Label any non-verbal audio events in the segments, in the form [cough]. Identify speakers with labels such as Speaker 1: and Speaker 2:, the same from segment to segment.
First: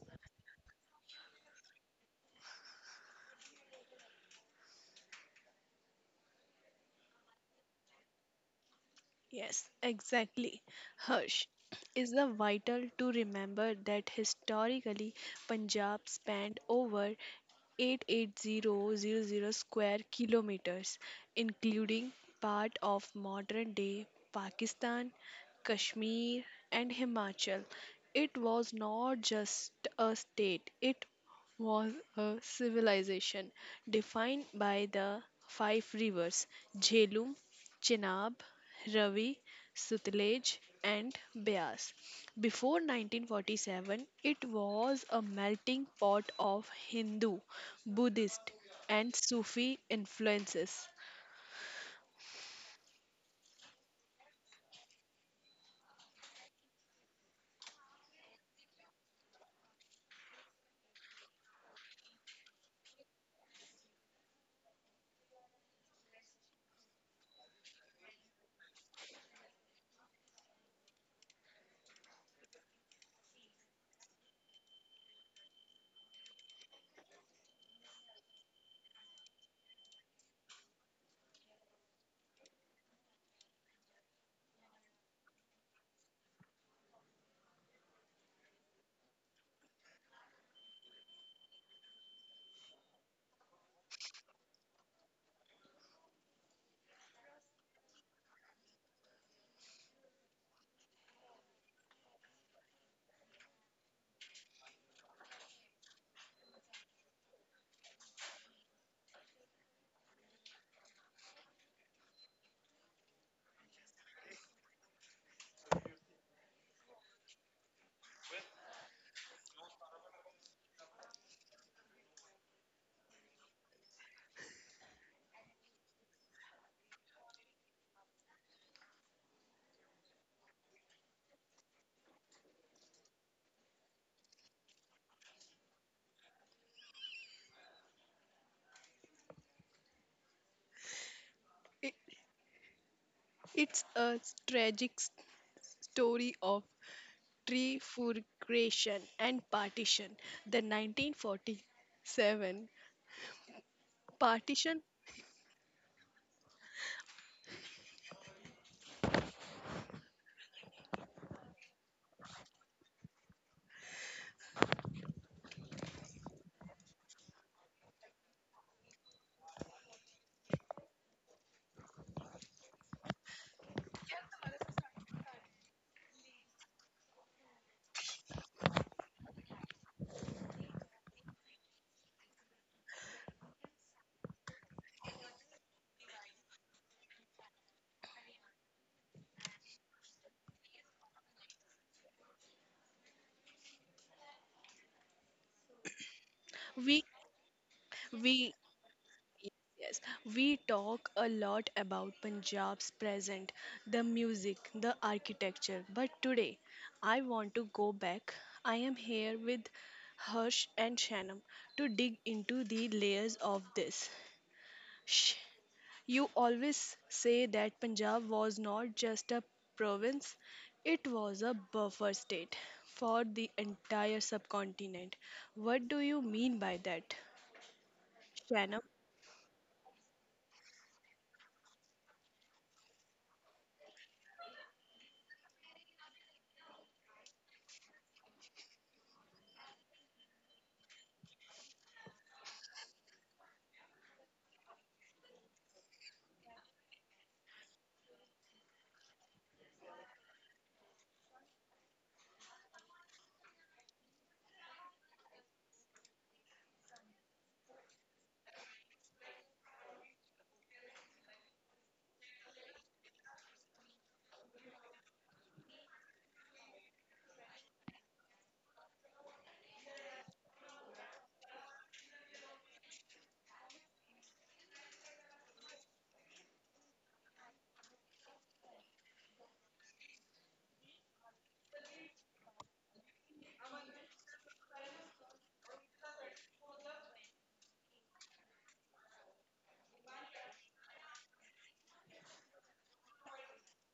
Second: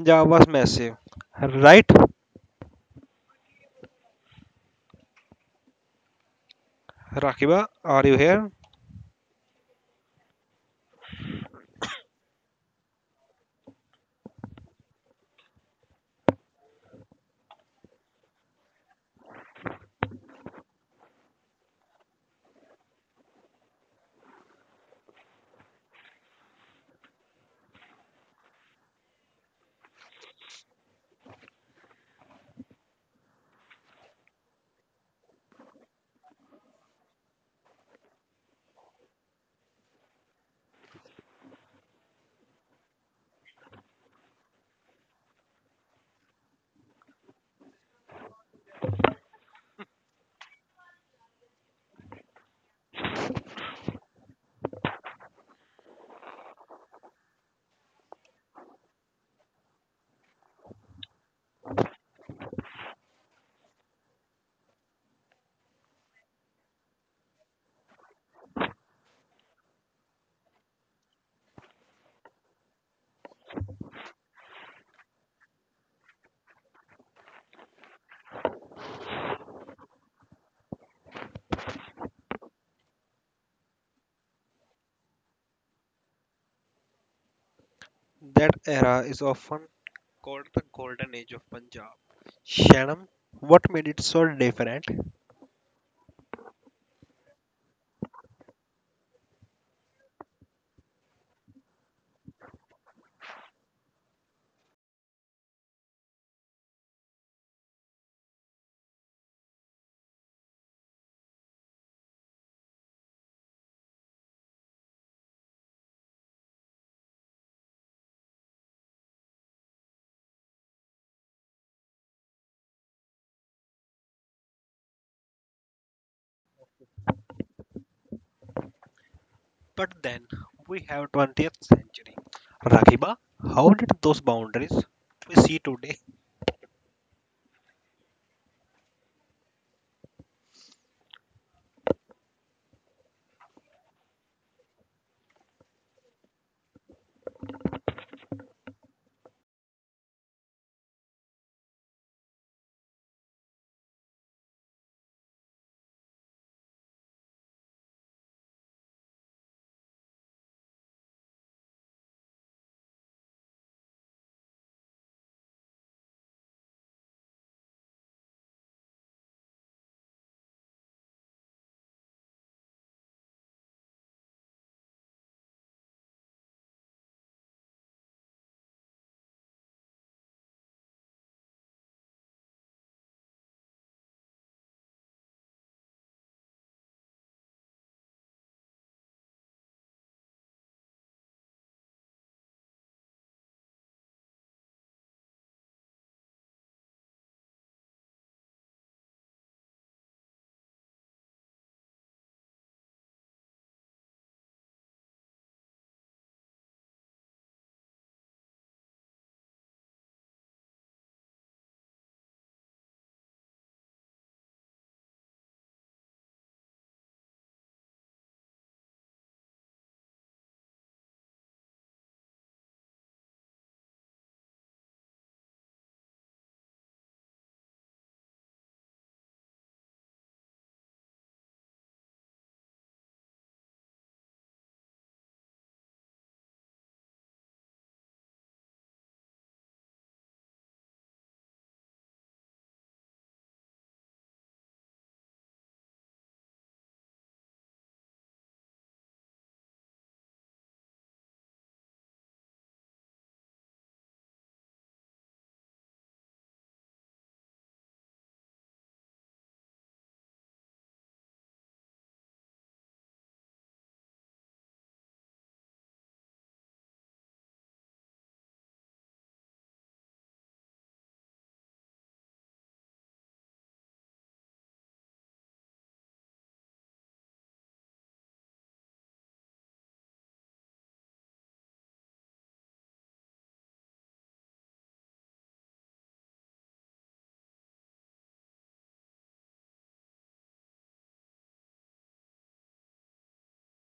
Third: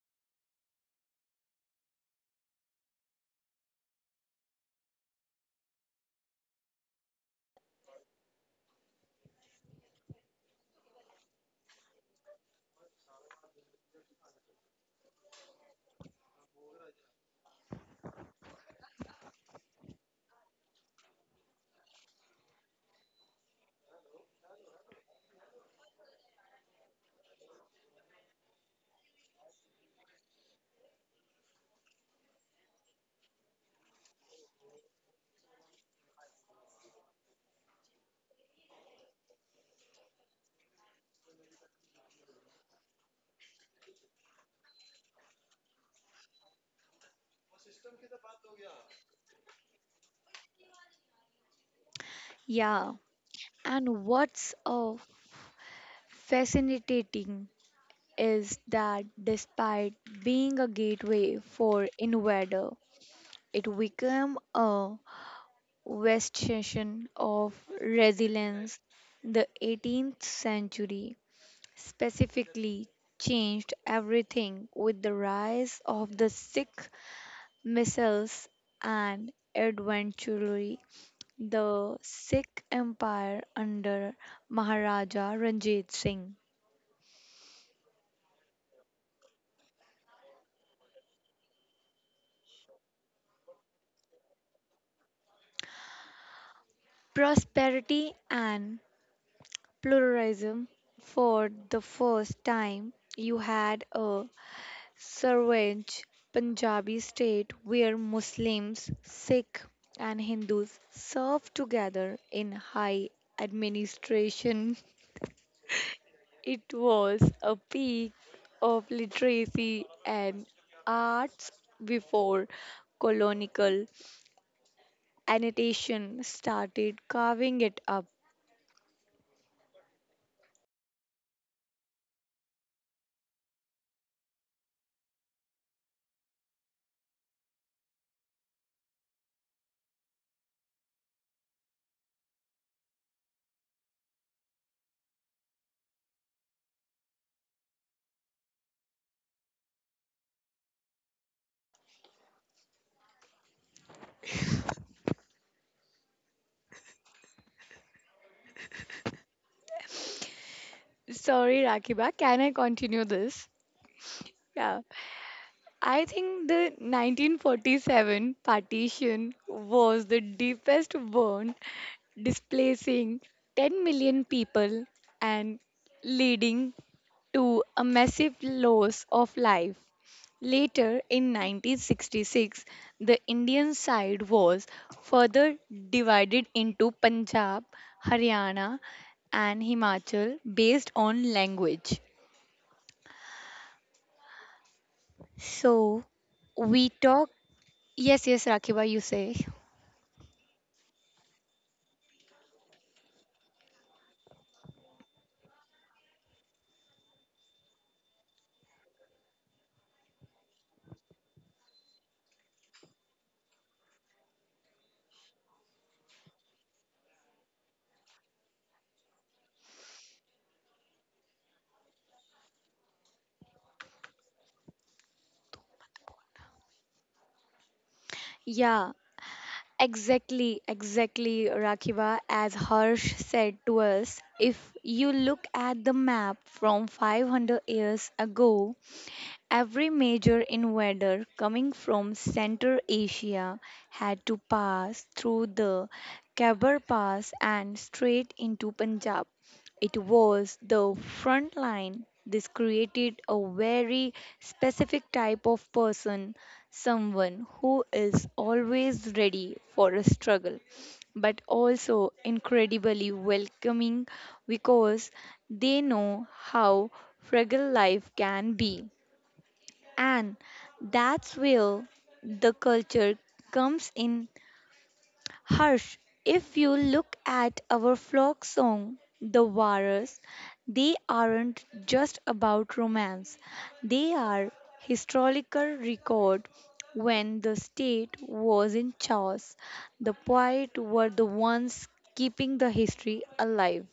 Speaker 1: Punjab was massive. Right? Rakiba, are you here?
Speaker 2: Yes, exactly. Harsh is the vital to remember that historically Punjab spanned over 880,000 square kilometers, including part of modern day Pakistan, Kashmir, and Himachal. It was not just a state, it was a civilization defined by the five rivers Jhelum. Chenab, Ravi, Sutlej, and Beas. Before 1947, it was a melting pot of Hindu, Buddhist, and Sufi influences.
Speaker 3: Yeah, and what's fascinating is that despite being a gateway for invader, it became a bastion of resilience. The 18th century specifically changed everything with the rise of the Sikh missiles and adventure. The Sikh Empire under Maharaja Ranjit Singh.
Speaker 1: That era is often called the Golden Age of Punjab. Shanam, what made it so different?
Speaker 3: Prosperity and pluralism. For the first time, you had a savage Punjabi state where Muslims, Sikh, and Hindus served together in high administration. [laughs] It was a peak of literacy and arts before colonial annotation started carving it up.
Speaker 1: But then we have 20th century. Rakiba, how did those boundaries we see today?
Speaker 2: It, it's a tragic story of trifurcation and partition. The 1947 partition,
Speaker 3: Sorry, Rakiba, can I continue this? Yeah. I think the 1947 partition was the deepest wound, displacing 10 million people and leading to a massive loss of life. Later in 1966, the Indian side was further divided into Punjab, Haryana, and Himachal based on language. So we
Speaker 2: we
Speaker 3: talk. Yes, yes,
Speaker 2: we
Speaker 3: Rakiba, you say.
Speaker 2: yes, we talk a lot about Punjab's present, the music, the architecture, but today I want to go back. I am here with Harsh and Shanam to dig into the layers of this. Shh, you always say that Punjab was not just a province, it was a buffer state for the entire subcontinent. What do you mean by that, Shanam?
Speaker 3: Yeah, exactly, exactly, Rakiba. As Harsh said to us, if you look at the map from 500 years ago, every major invader coming from Central Asia had to pass through the Khyber Pass and straight into Punjab. It was the front line. This created a very specific type of person, someone who is always ready for a struggle, but also incredibly welcoming because they know how fragile life can be. And that's where the culture comes in, harsh. If you look at our folk song, the Waras, they aren't just about romance. They are historical record when the state was in chaos. The poets were the ones keeping the history alive.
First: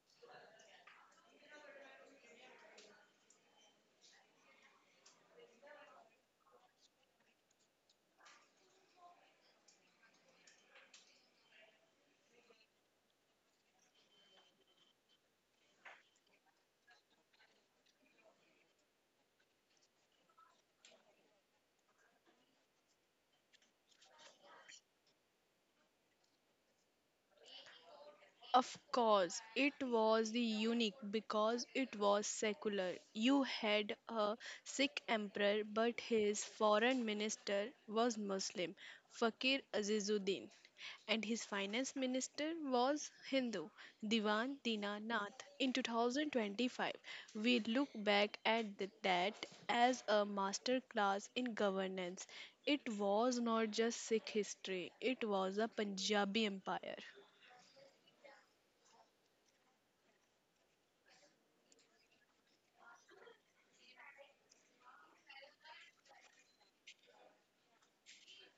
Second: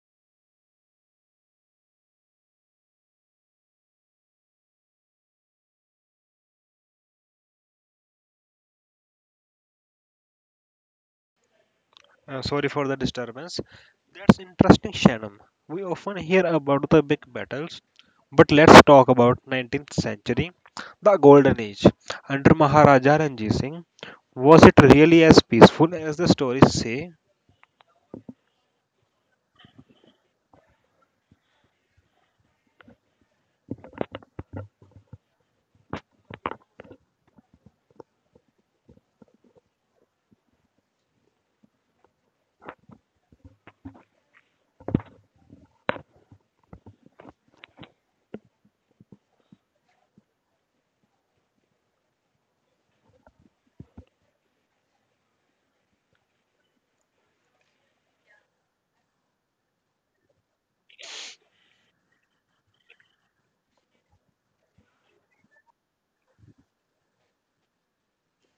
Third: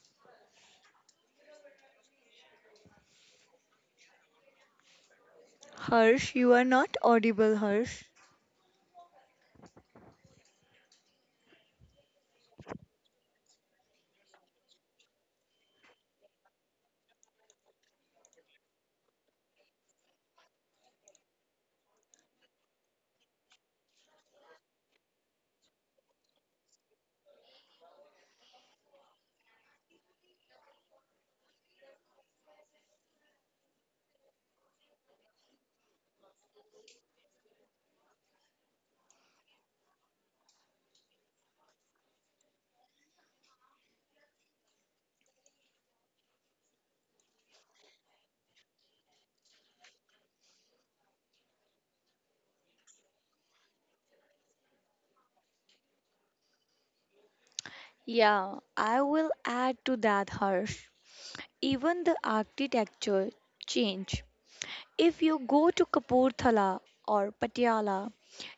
Speaker 3: Harsh, you are not audible, Harsh.
Speaker 1: Sorry for the disturbance. That's interesting, Shanam. We often hear about the big battles, but let's talk about 19th century, the Golden Age. Under Maharaja Ranjit Singh, was it really as peaceful as the stories say?
Speaker 2: Of course, it was the unique because it was secular. You had a Sikh emperor, but his foreign minister was Muslim, Fakir Azizuddin, and his finance minister was Hindu, Diwan Dinanath. In 2025, we look back at that as a master class in governance. It was not just Sikh history, it was a Punjabi empire.
Speaker 3: Yeah, I will add to that, Harsh. Even the architecture change. If you go to Kapurthala or Patiala,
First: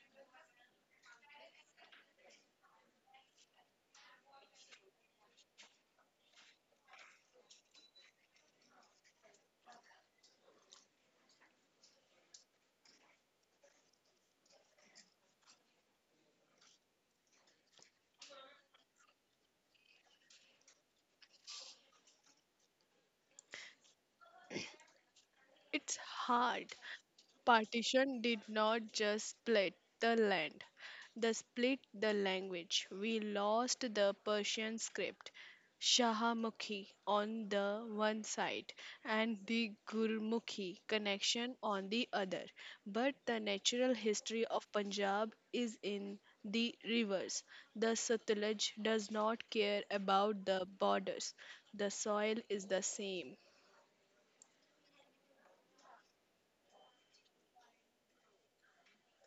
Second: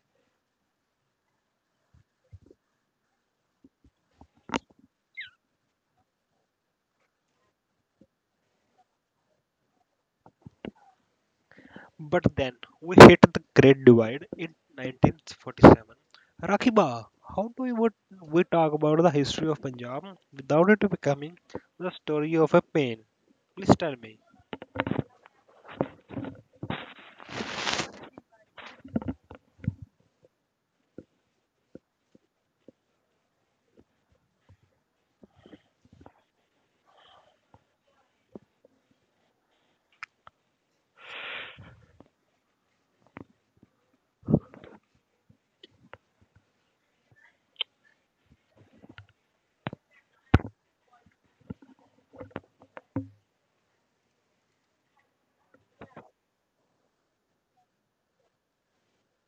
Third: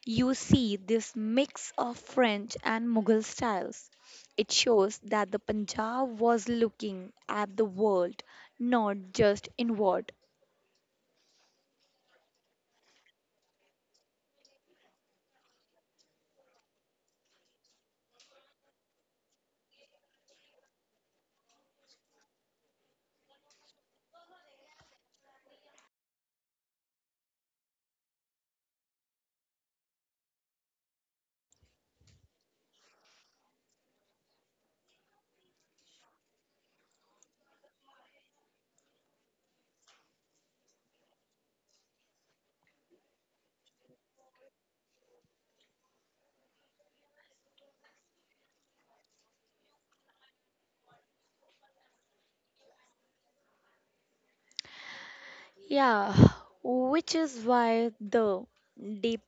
Speaker 3: you see this mix of French and Mughal styles. It shows that the Punjab was looking at the world, not just inward.
Speaker 1: But then we hit the Great Divide in 1947. Rakiba, how do we, would we talk about the history of Punjab without it becoming the story of a pain? Please tell me.
Speaker 2: It's hard. Partition did not just split the land, they split the language. We lost the Persian script, Shahamukhi on the one side and the Gurmukhi connection on the other. But the natural history of Punjab is in the reverse. The Satluj does not care about the borders. The soil is the same.
Speaker 3: Yeah, which is why the deep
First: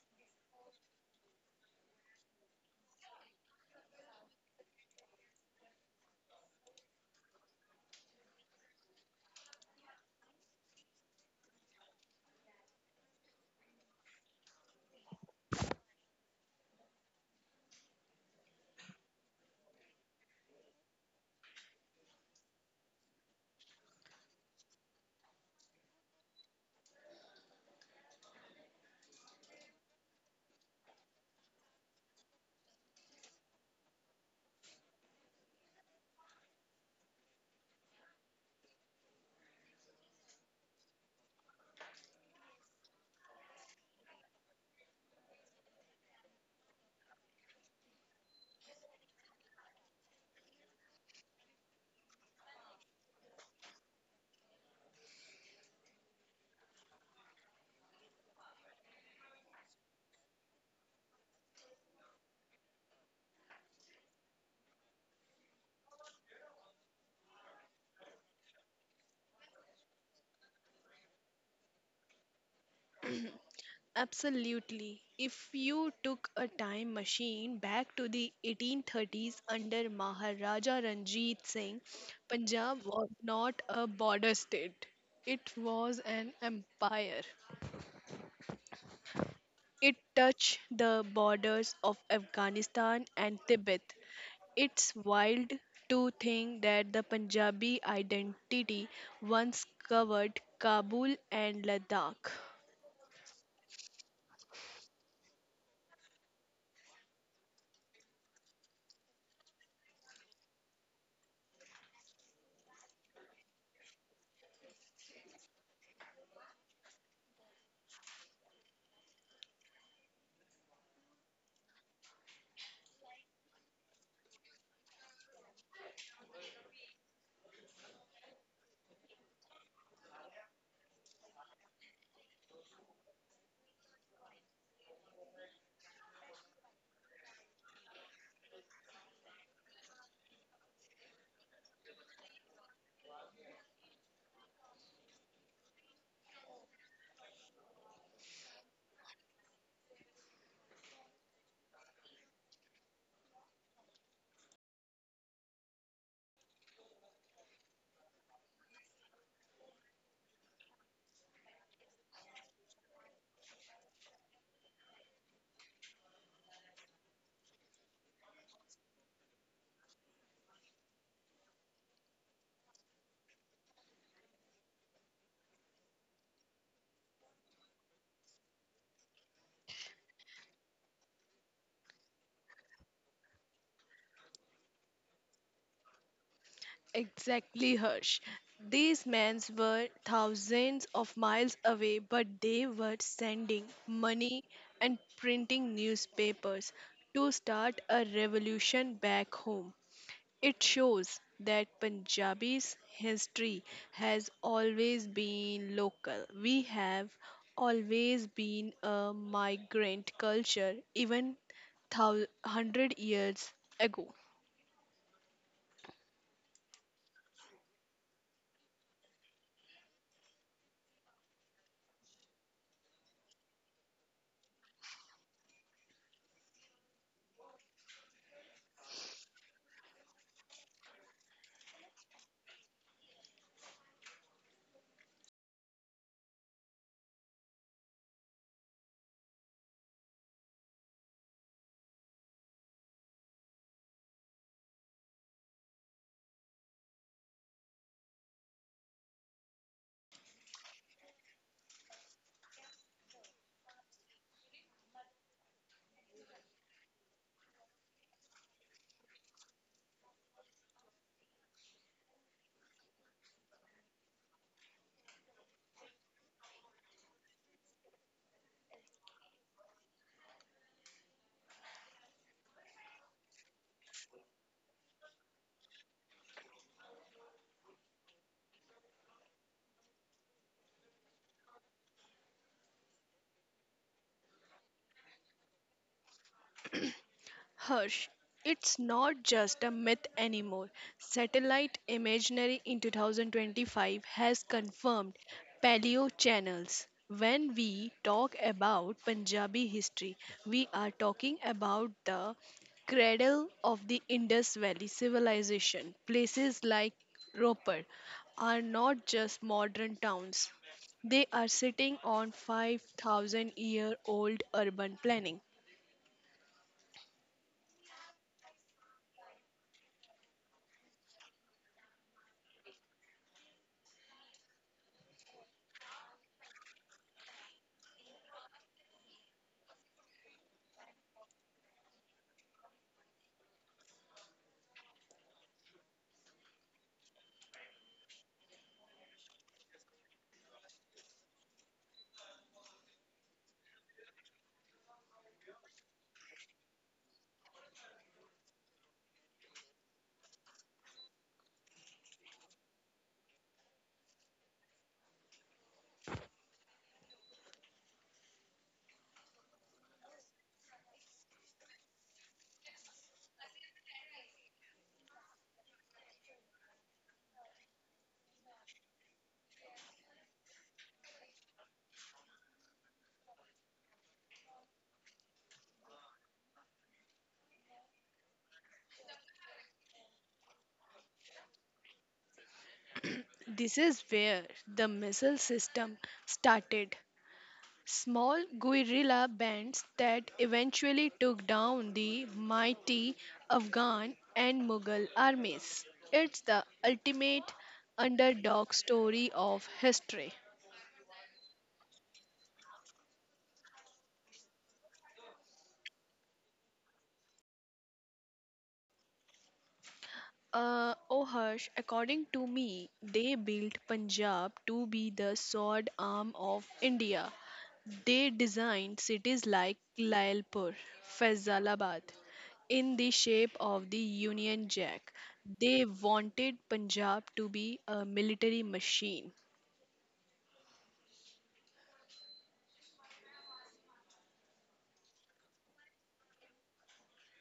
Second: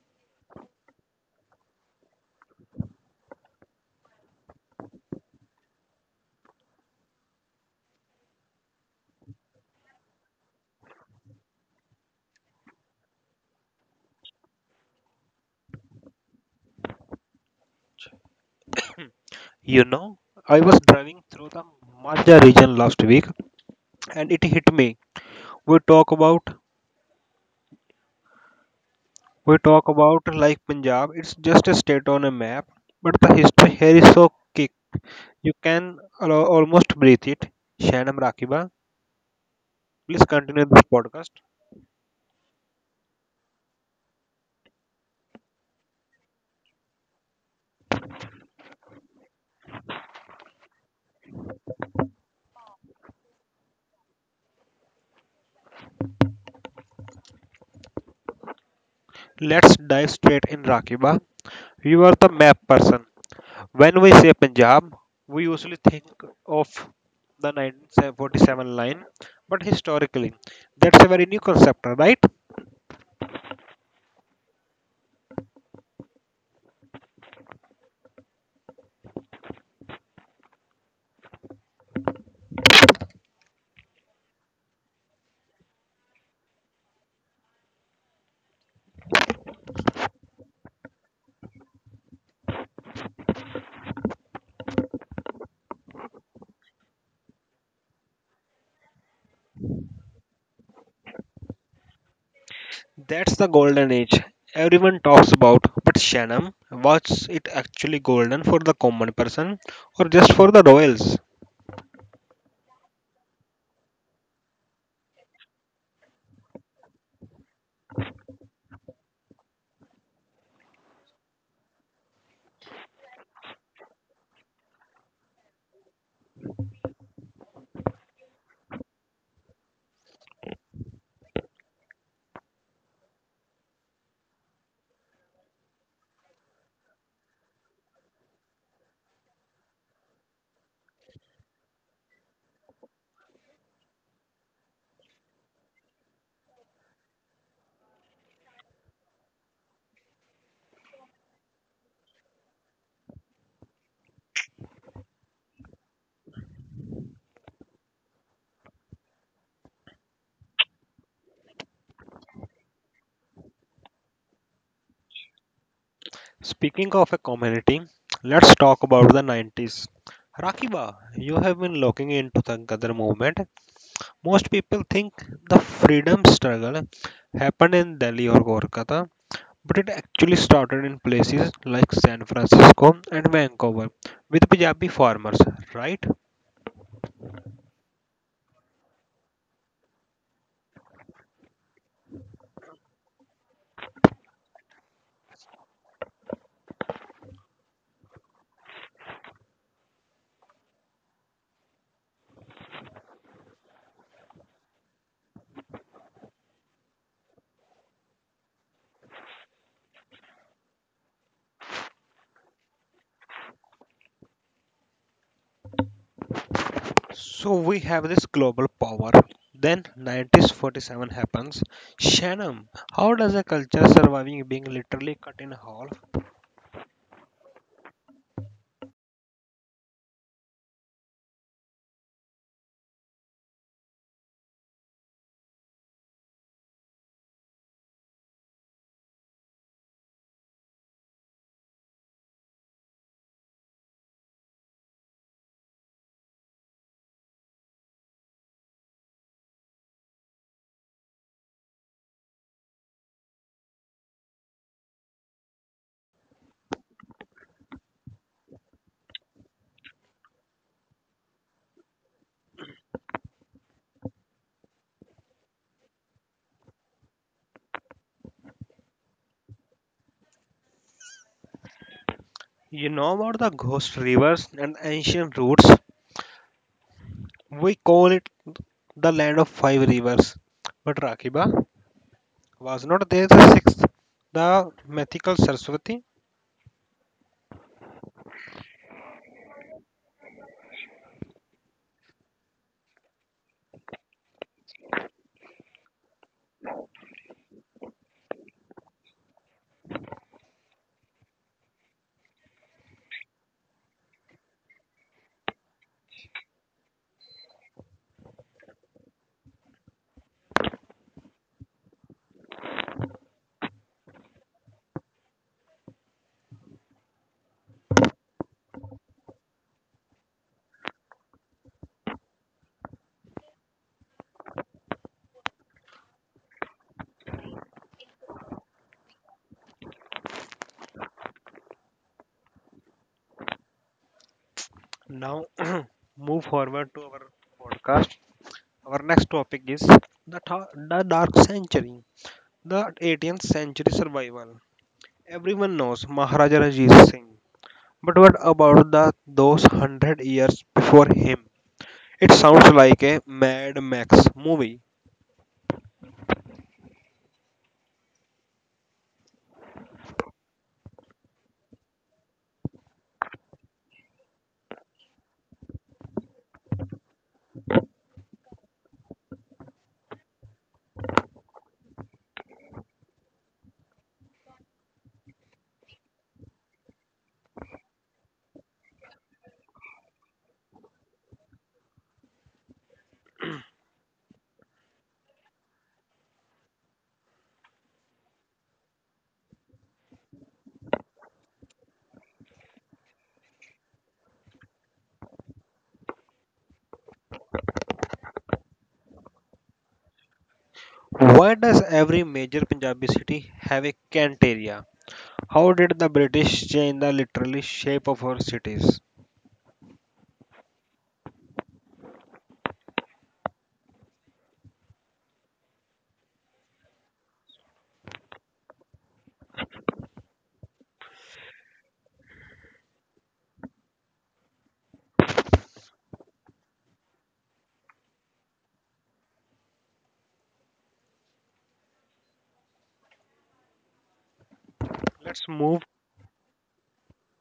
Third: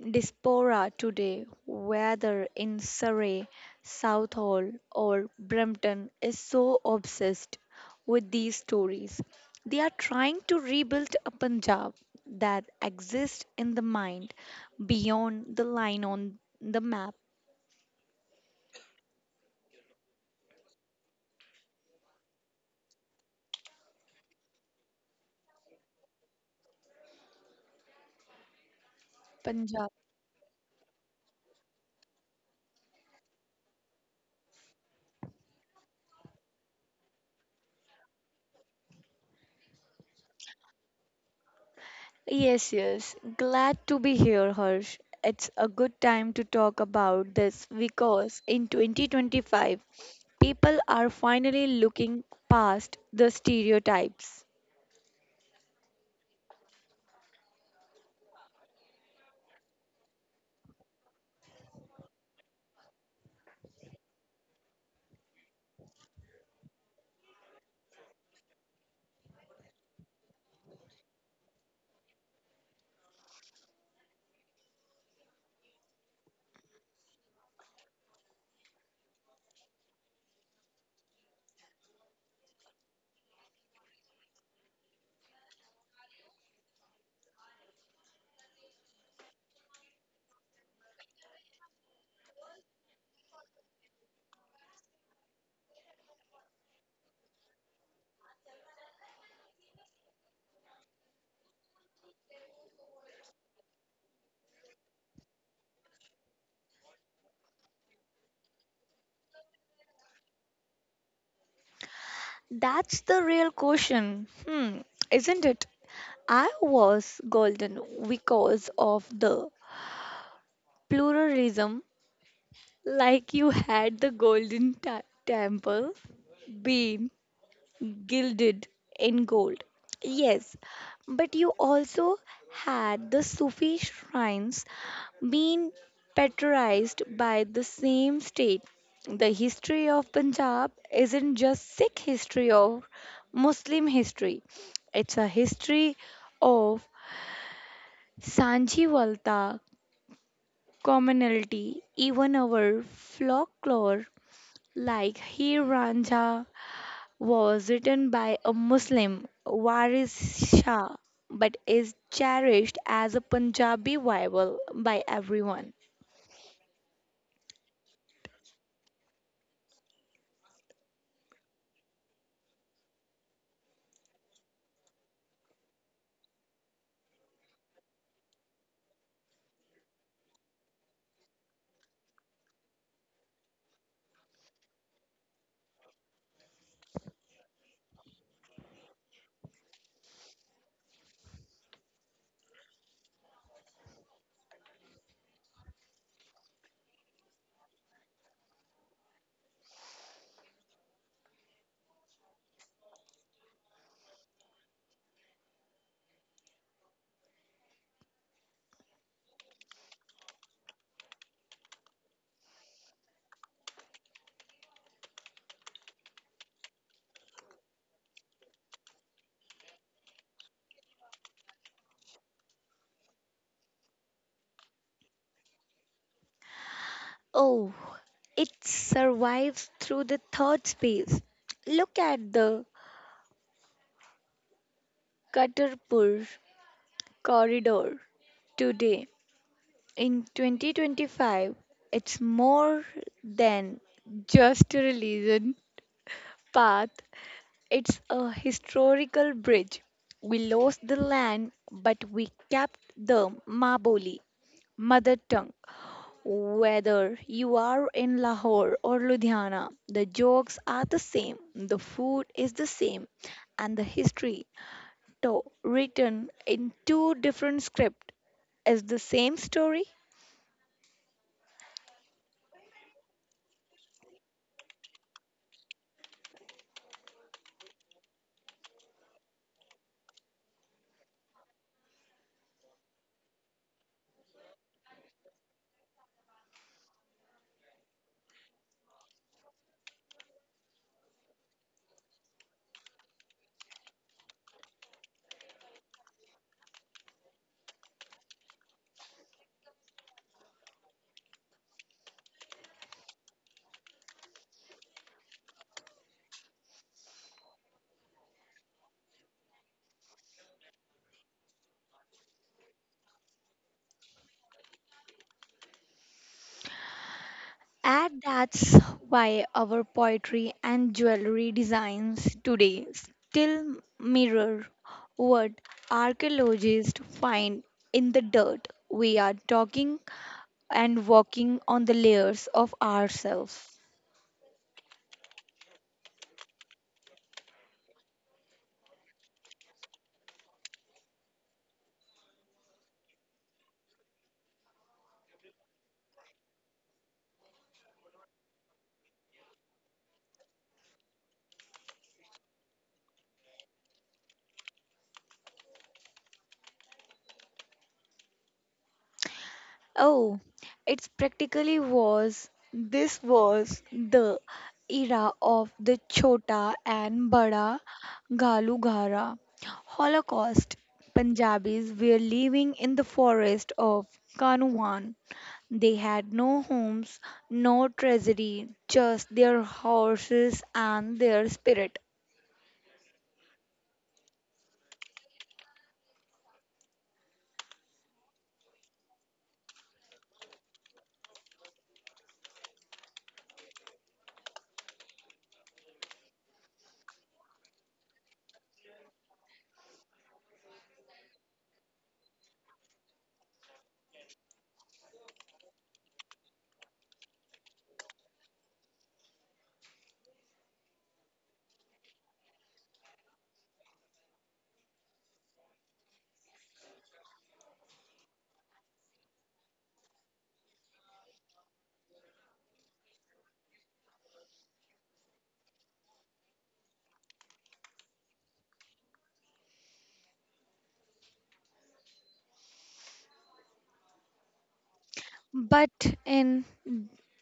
Speaker 3: diaspora today, whether in Surrey, Southall, or Brampton, is so obsessed with these stories. They are trying to rebuild a Punjab that exists in the mind beyond the line on the map.
Speaker 1: You know, I was driving through the Majda region last week and it hit me. We talk about we talk
Speaker 3: Punjab.
Speaker 1: about like Punjab, it's just a state on a map, but the history here is so kick. You can almost breathe it. Shanam Rakiba, please continue this podcast.
Speaker 3: Yes, yes. Glad to be here, Harsh. It's a good time to talk about this because in 2025, people are finally looking past the stereotypes.
Speaker 1: Let's dive straight in, Rakiba. You are the map person. When we say Punjab, we usually think of the 1947 line, but historically, that's a very new concept, right?
Speaker 2: Absolutely. If you took a time machine back to the 1830s under Maharaja Ranjit Singh, Punjab was not a border state. It was an empire. It touched the borders of Afghanistan and Tibet. It's wild to think that the Punjabi identity once covered Kabul and Ladakh.
Speaker 1: That's the golden age everyone talks about. But Shanam, was it actually golden for the common person or just for the royals?
Speaker 3: That's the real question, hmm, isn't it? I was golden because of the pluralism, like you had the golden temple, bean, gilded in gold. Yes, but you also had the Sufi shrines being patronized by the same state. The history of Punjab isn't just Sikh history or Muslim history, it's a history of Sanjivalta, commonality, even our folklore like Hi Ranja was written by a Muslim, Waris Shah, but is cherished as a Punjabi Bible by everyone.
Speaker 1: Speaking of a community, let's talk about the 90s. Rakiba, you have been looking into the Gadar movement. Most people think the freedom struggle happened in Delhi or Kolkata, but it actually started in places like San Francisco and Vancouver with Punjabi farmers, right?
Speaker 2: Exactly, Harsh. These men were thousands of miles away, but they were sending money and printing newspapers to start a revolution back home. It shows that Punjabi's history has always been local. We have always been a migrant culture, even 100 years ago.
Speaker 1: So we have this global power. Then 1947 happens. Shannon, how does a culture surviving being literally cut in half?
Speaker 3: Oh, it survives through the third space. Look at the Katarpur corridor today. In 2025, it's more than just a religion path. It's a historical bridge. We lost the land, but we kept the Maboli, mother tongue. Whether you are in Lahore or Ludhiana, the jokes are the same, the food is the same, and the history, though written in two different scripts, is the same story.
Speaker 1: You know about the ghost rivers and ancient routes? We call it the land of five rivers. But Rakiba? Was not there the sixth, the mythical Saraswati?
Speaker 2: Hush, it's not just a myth anymore. Satellite imagery in 2025 has confirmed paleo channels. When we talk about Punjabi history, we are talking about the cradle of the Indus Valley civilization. Places like Roper are not just modern towns. They are sitting on 5,000 year old urban planning.
Speaker 3: And that's why our poetry and jewelry designs today still mirror what archaeologists find in the dirt. We are talking and walking on the layers of ourselves.
Speaker 1: Now, [clears throat] move forward to our podcast. Our next topic is the Dark Century, the 18th century survival. Everyone knows Maharaja Ranjit Singh, but what about the those hundred years before him? It sounds like a Mad Max movie.
Speaker 3: Oh, it's practically was this was the era of the Chota and Bada Galughara Holocaust. Punjabis were living in the forest of Kanwan. They had no homes, no treasury, just their horses and their spirit.
Speaker 2: This is where the missile system started. Small guerrilla bands that eventually took down the mighty Afghan and Mughal armies. It's the ultimate underdog story of history.
Speaker 1: Why does every major Punjabi city have a cant area? How did the British change the literally shape of our cities?
Speaker 2: Oh Harsh, according to me, they built Punjab to be the sword arm of India. They designed cities like Lailpur, Faisalabad, in the shape of the Union Jack. They wanted Punjab to be a military machine.
Speaker 1: Let's move.
Speaker 3: But in,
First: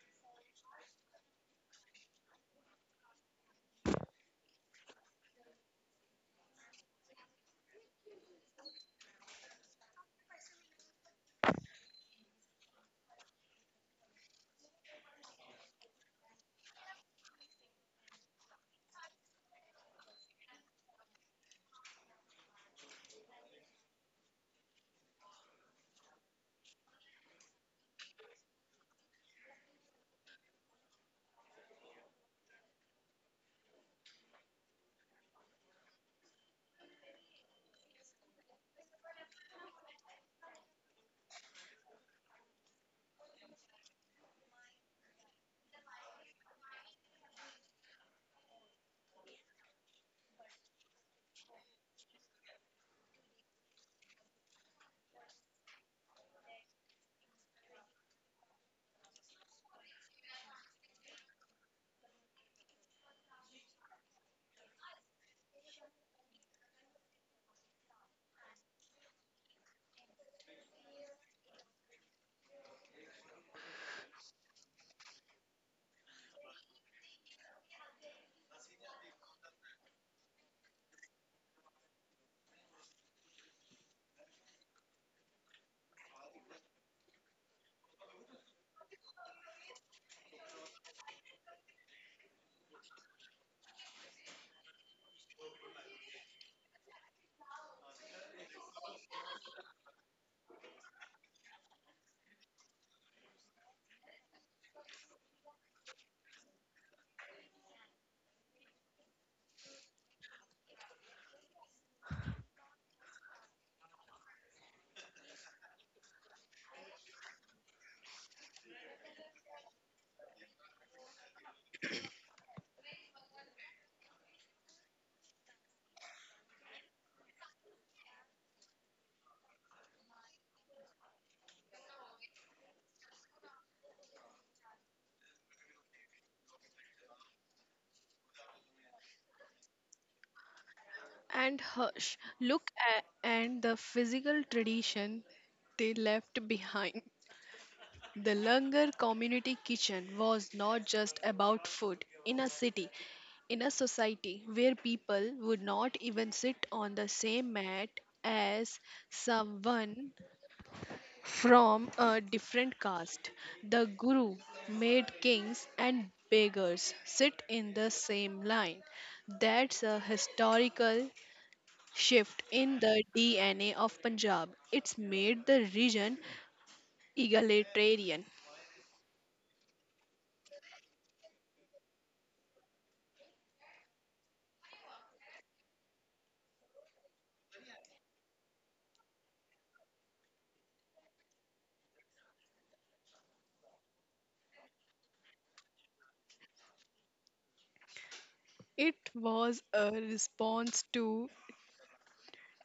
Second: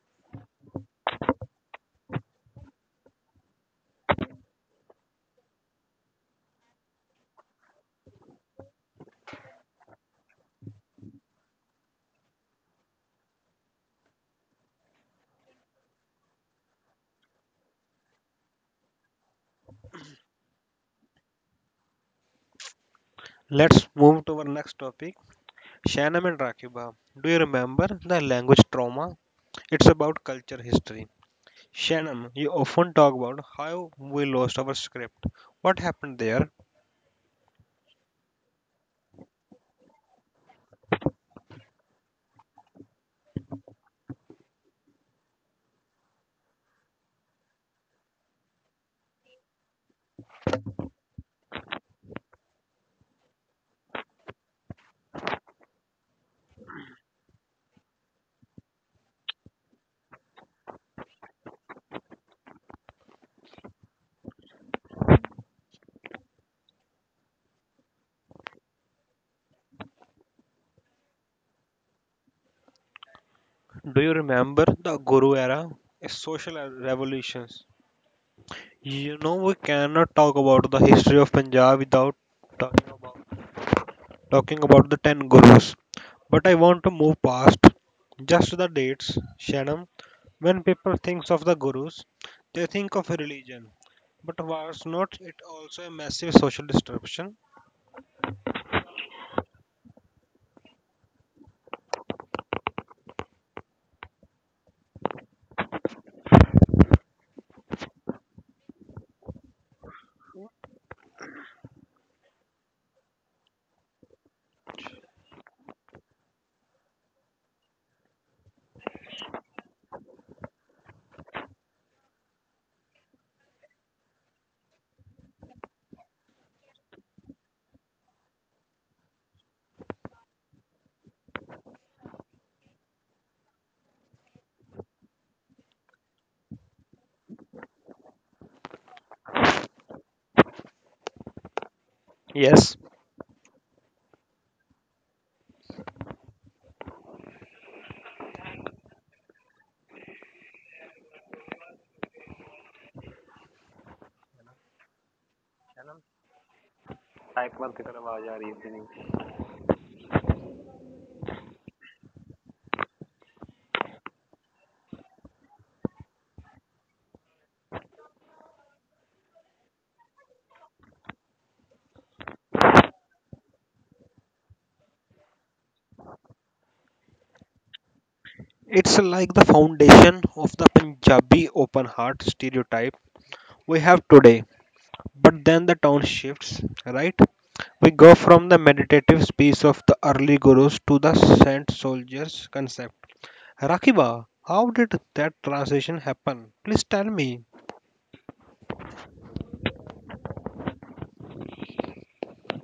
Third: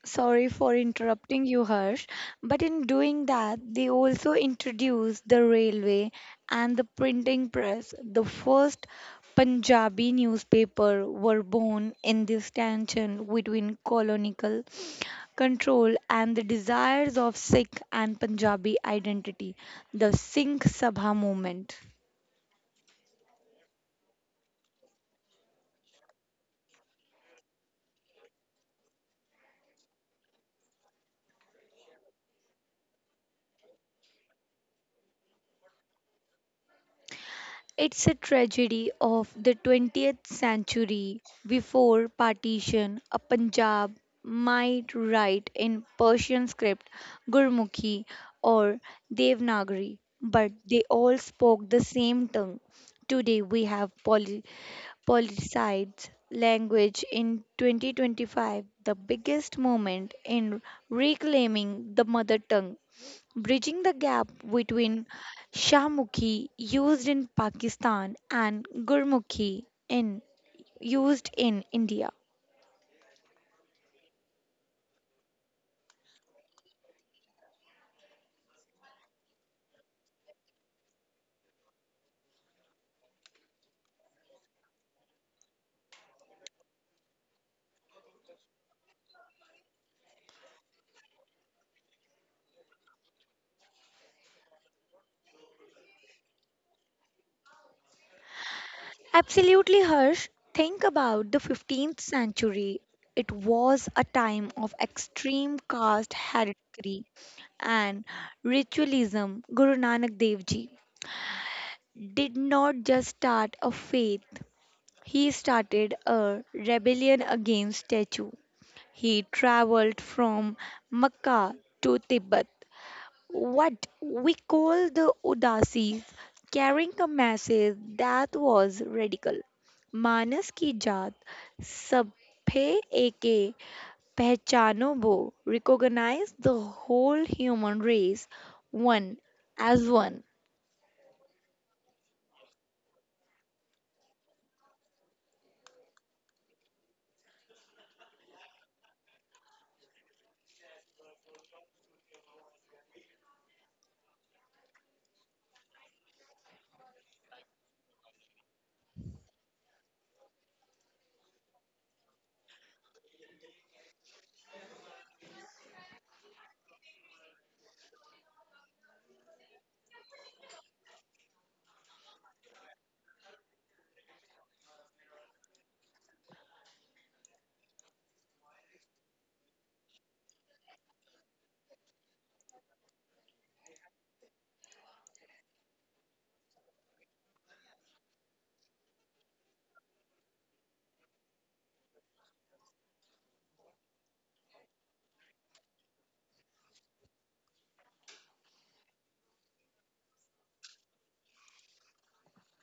Speaker 3: sorry for interrupting you, Harsh, but in doing that, they also introduced the railway and the printing press. The first Punjabi newspaper were born in this tension between colonial control and the desires of Sikh and Punjabi identity, the Singh Sabha movement.
Speaker 1: Let's move to our next topic. Shanam and Rakiba. Do you remember the language trauma? It's about culture history. Shanam, you often talk about how we lost our script. What happened there?
Speaker 3: It's a tragedy of the 20th century. Before partition, a Punjab might write in Persian script, Gurmukhi or Devanagari, but they all spoke the same tongue. Today we have politicized language in 2025, the biggest moment in reclaiming the mother tongue bridging the gap between Shahmukhi used in Pakistan and Gurmukhi in used in India.
Speaker 1: Do you remember the Guru era? Social revolutions. You know we cannot talk about the history of Punjab without talking about talking about the 10 gurus. But I want to move past just the dates, Shannon. When people think of the gurus, they think of a religion. But was not it also a massive social disruption?
Speaker 3: Absolutely, Harsh. Think about the 15th century. It was a time of extreme caste hierarchy and ritualism. Guru Nanak Dev Ji did not just start a faith, he started a rebellion against statue. He traveled from Mecca to Tibet, what we call the Udasis, carrying a message that was radical. मानस की जात सब पे एके पहचानो वो recognize the whole human race one as one.
Speaker 2: And Harsh, look
Speaker 1: Yes,
Speaker 2: at and the physical tradition they left behind. The Langar community kitchen was not just about food in a city, in a society where people would not even sit on the same mat as someone from a different caste. The guru made kings and beggars sit in the same line. That's a historical shift in the DNA of Punjab. It's made the region egalitarian.
Speaker 1: it's like the foundation of the Punjabi open heart stereotype we have today. But then the tone shifts, right? We go from the meditative space of the early gurus to the saint soldiers concept. Rakiba, how did that transition happen? Please tell me.
Speaker 2: It was a response to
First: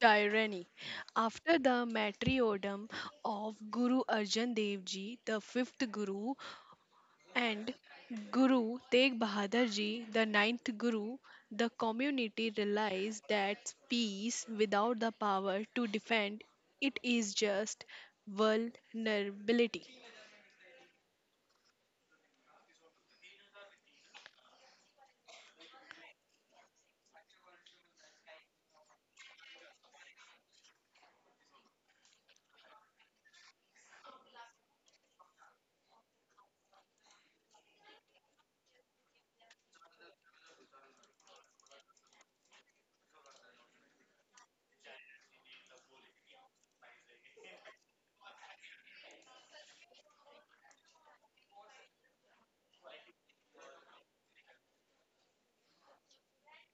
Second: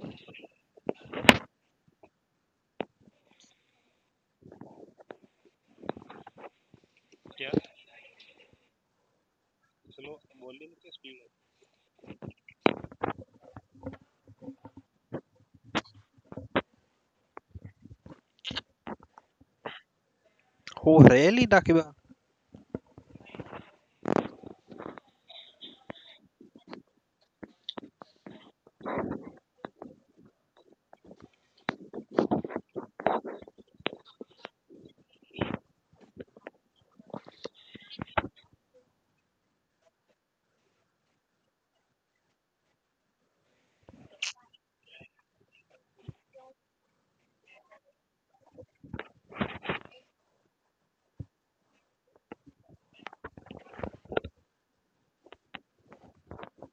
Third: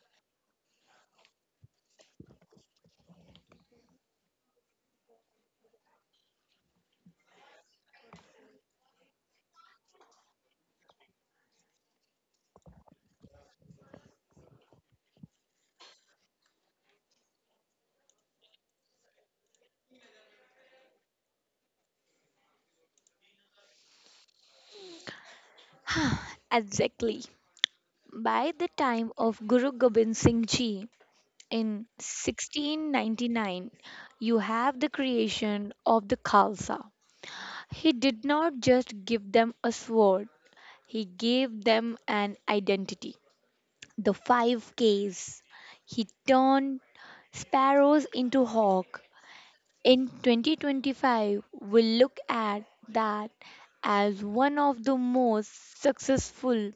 Speaker 2: tyranny. After the martyrdom of Guru Arjan Dev Ji, the fifth Guru, and Guru Tegh Bahadur Ji, the ninth Guru, the community realized that peace without the power to defend it is just vulnerability.
Speaker 1: Oh, really, Rakiba?
Speaker 3: [sighs] Exactly. By the time of Guru Gobind Singh Ji in 1699, you have the creation of the Khalsa. He did not just give them a sword, he gave them an identity. The five Ks. He turned sparrows into hawk. In 2025, we'll look at that as one of the most successful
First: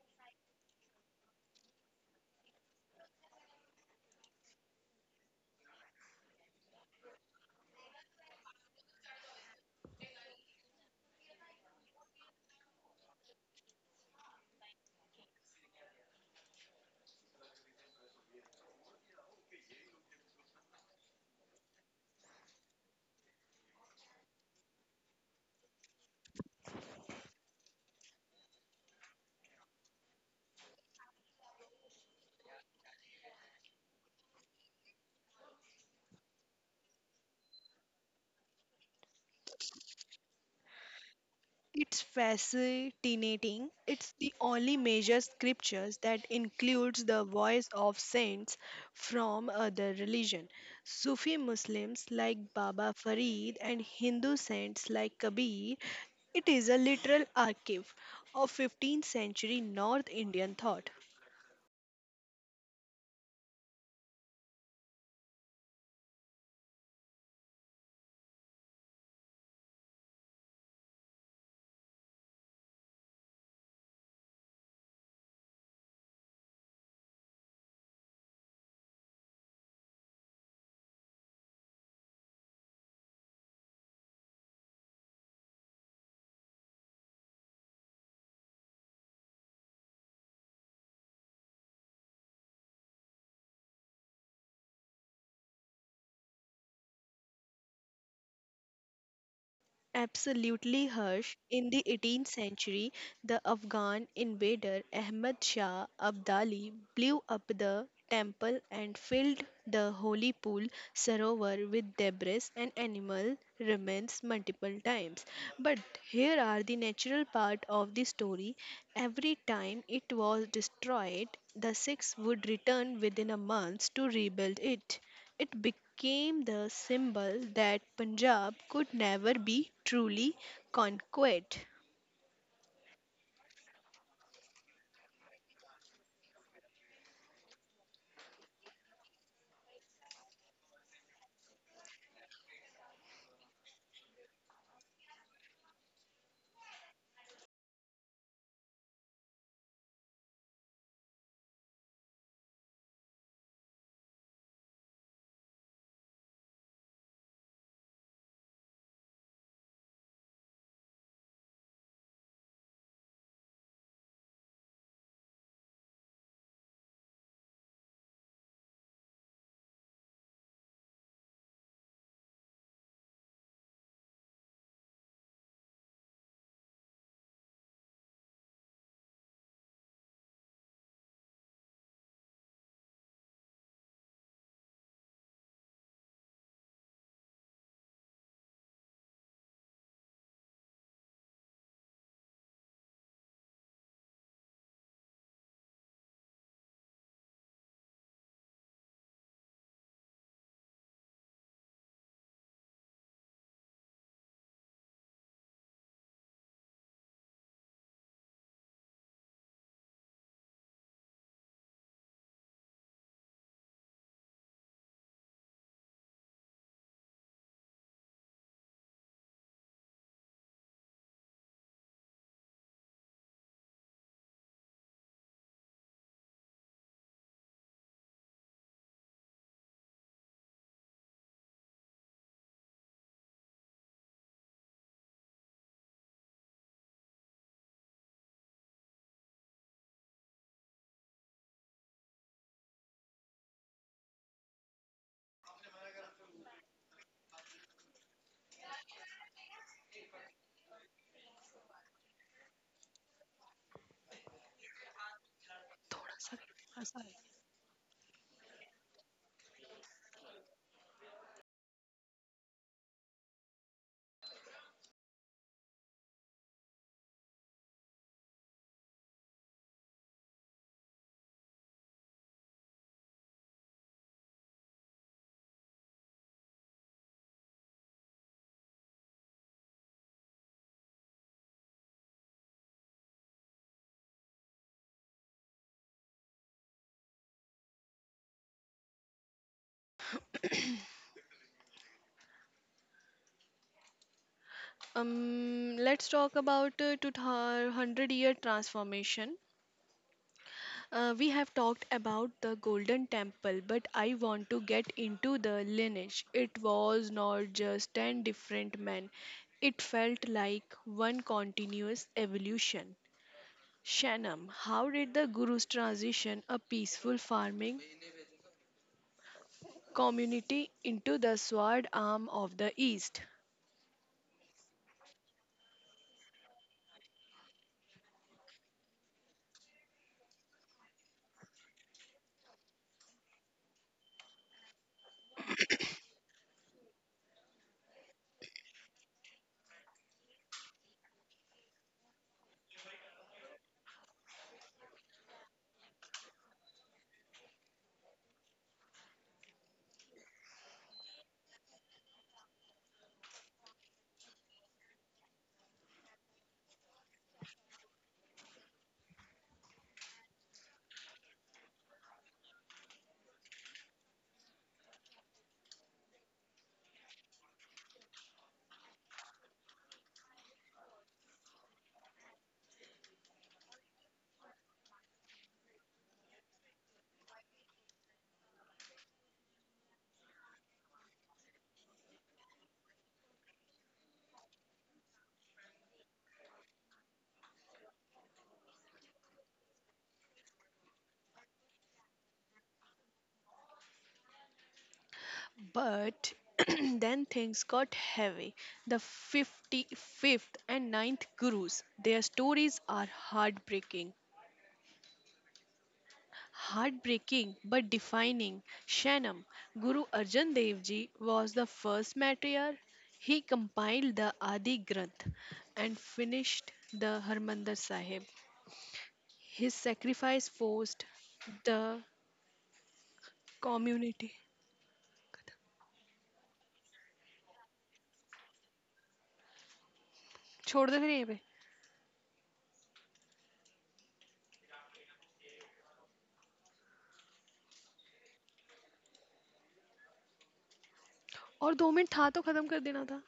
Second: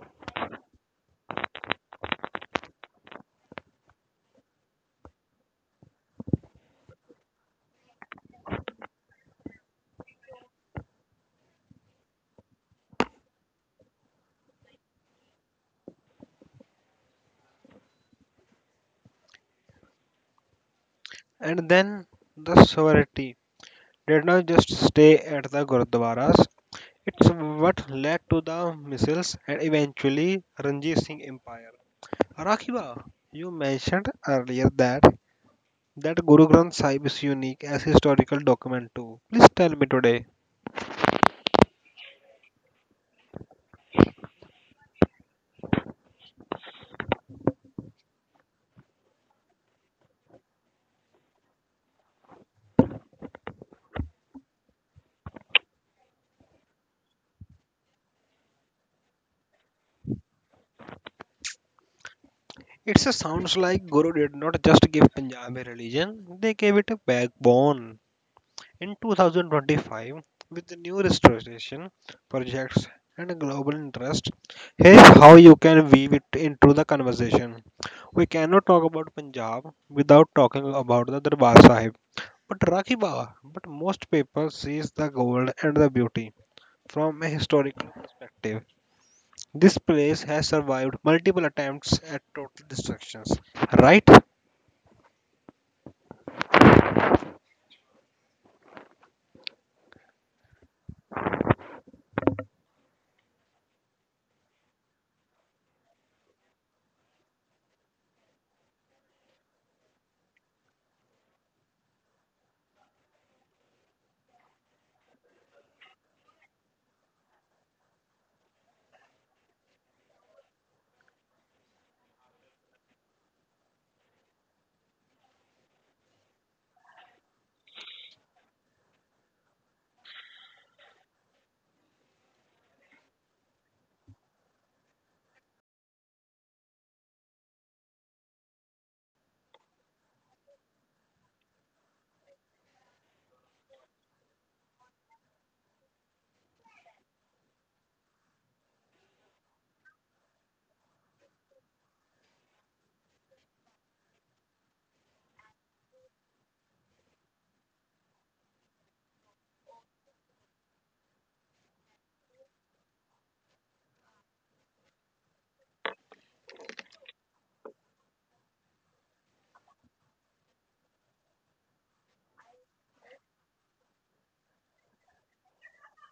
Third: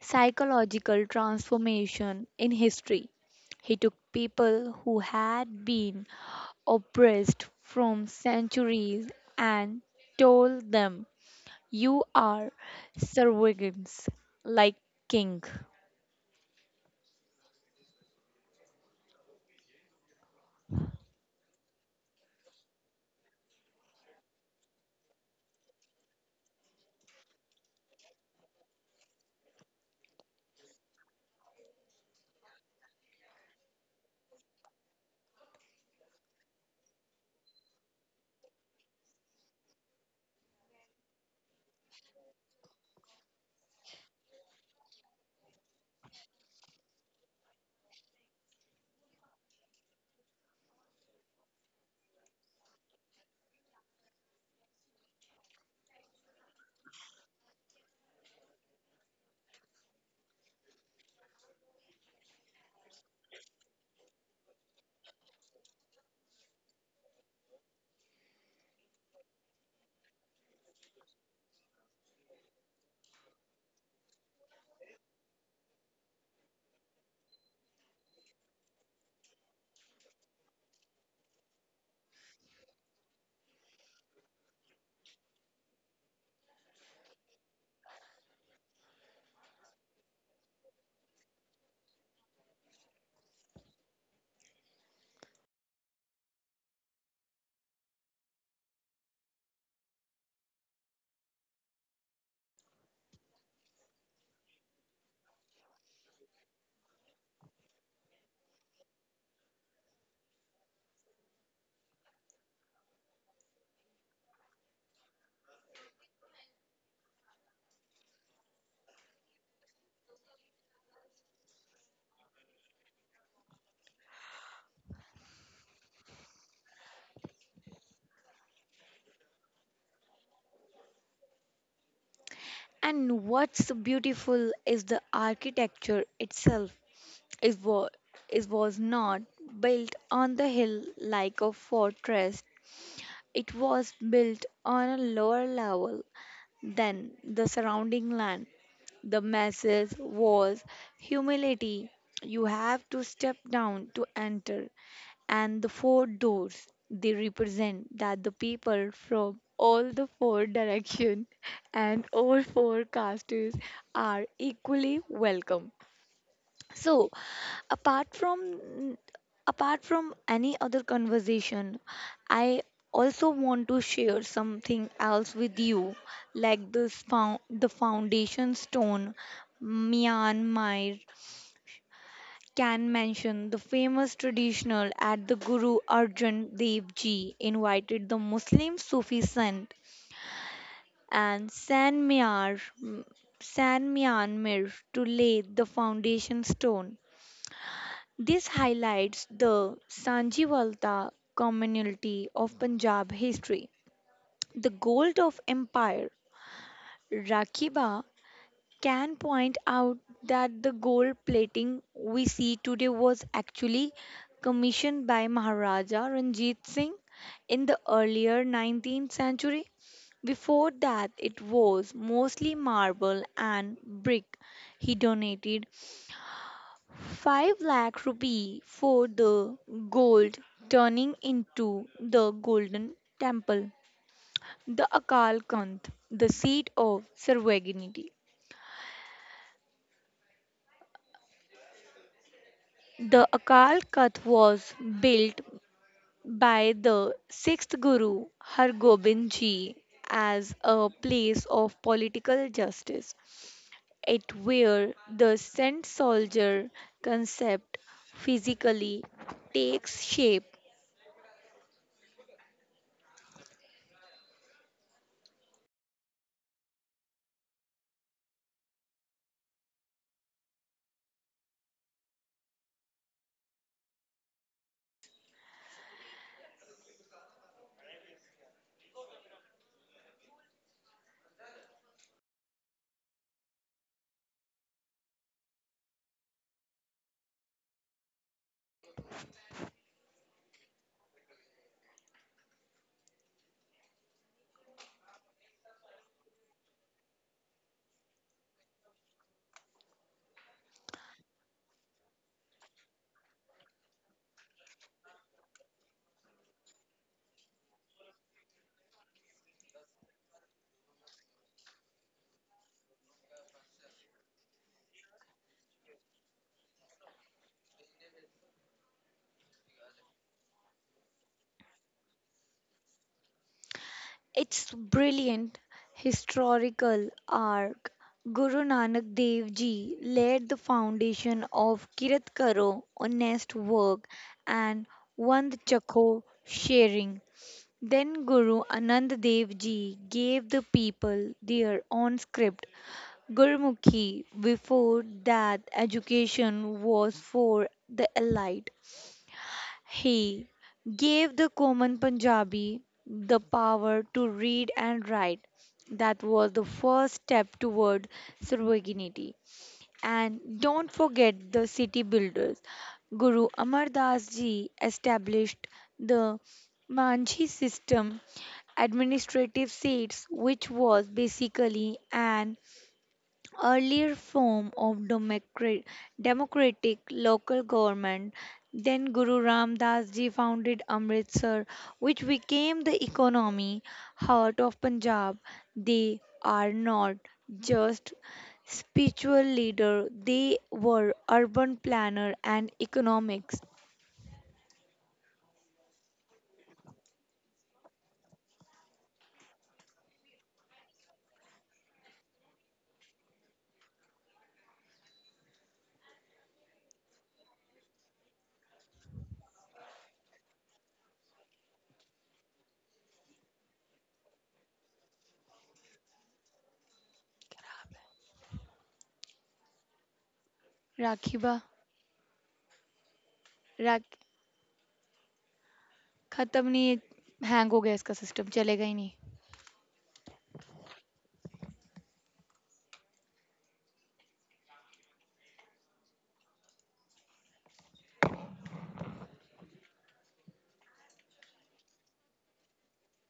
Speaker 3: psychological transformation in history. He took people who had been oppressed from centuries and told them, You are servants like king.
Speaker 1: And then the sorority did not just stay at the Gurdwaras. It's what led to the missiles and eventually Ranjit Singh Empire. Rakiba, you mentioned earlier that Guru Granth Sahib is unique as historical document too. Please tell me today.
Speaker 2: It's fascinating. It's the only major scriptures that includes the voice of saints from other religion. Sufi Muslims like Baba Farid and Hindu saints like Kabir. It is a literal archive of 15th century North Indian thought.
Speaker 1: It sounds like Guru did not just give Punjab a religion; they gave it a backbone. In 2025, with the new restoration projects and global interest, here's how you can weave it into the conversation. We cannot talk about Punjab without talking about the Darbar Sahib. But Rakhi Baba, but most people sees the gold and the beauty from a historical perspective. This place has survived multiple attempts at total destructions, right?
Speaker 2: Absolutely, Harsh. In the 18th century, the Afghan invader Ahmad Shah Abdali blew up the temple and filled the holy pool Sarovar with debris and animal remains multiple times. But here are the natural part of the story. Every time it was destroyed, the Sikhs would return within a month to rebuild it. It became the symbol that Punjab could never be truly conquered.
Speaker 3: And what's beautiful is the architecture itself. It was, it was not built on the hill like a fortress. It was built on a lower level than the surrounding land. The message was humility. You have to step down to enter. And the four doors, they represent that the people from all the four directions [laughs] and all four castes are equally welcome. So, apart from apart from any other conversation, I also want to share something else with you. Like this the foundation stone, Myanmar can mention the famous traditional at the Guru Arjan Dev Ji invited the Muslim Sufi saint and San Myanmar to lay the foundation stone. This highlights the Sanjivalta community of Punjab history, the gold of empire. Rakiba can point out that the gold plating we see today was actually commissioned by Maharaja Ranjit Singh in the earlier 19th century. Before that, it was mostly marble and brick. He donated 5 lakh rupee for the gold turning into the golden temple. The Akal Kanth, the seat of Sarvagnini. The Akal Kanth was built by the sixth Guru Hargobind Ji as a place of political justice. It where the saint
Speaker 2: थोड़ा सा-
Speaker 3: soldier concept physically takes shape.
Speaker 2: Let's talk about 200-year transformation. We have talked about the Golden Temple, but I want to get into the lineage. It was not just 10 different men, it felt like one continuous evolution. Shanam, how did the Guru's transition a peaceful farming community into the sword arm of the East?
Speaker 3: It's brilliant historical arc. Guru Nanak Dev Ji laid the foundation of Kirat Karo, honest work, and Vand Chakho sharing. Then Guru Anand Dev Ji gave the people their own script, Gurmukhi. Before that, education was for the elite. He gave the common Punjabi the power to read and write. That was the first step toward sovereignty. And don't forget the city builders. Guru Amar Das ji established the Manji system, administrative seats, which was basically an earlier form of democratic local government. Then Guru Ram Das Ji founded Amritsar, which became the economy heart of Punjab. They are not just spiritual leader; they were urban planner and economics.
Speaker 2: But [clears throat] then things got heavy. The 55th and ninth Gurus, their stories are heartbreaking. Heartbreaking but defining. Shanam, Guru Arjan Dev Ji was the first matriarch. He compiled the Adi Granth and finished the Harmandir Sahib. His sacrifice forced
Speaker 3: राखीबा
Speaker 2: the
Speaker 3: राख
Speaker 2: community.
Speaker 3: खत्म नहीं hang हो गया इसका system चलेगा ही नहीं.
Speaker 2: छोड़ दे फिर यहीं पे और दो मिनट था तो खत्म कर देना था.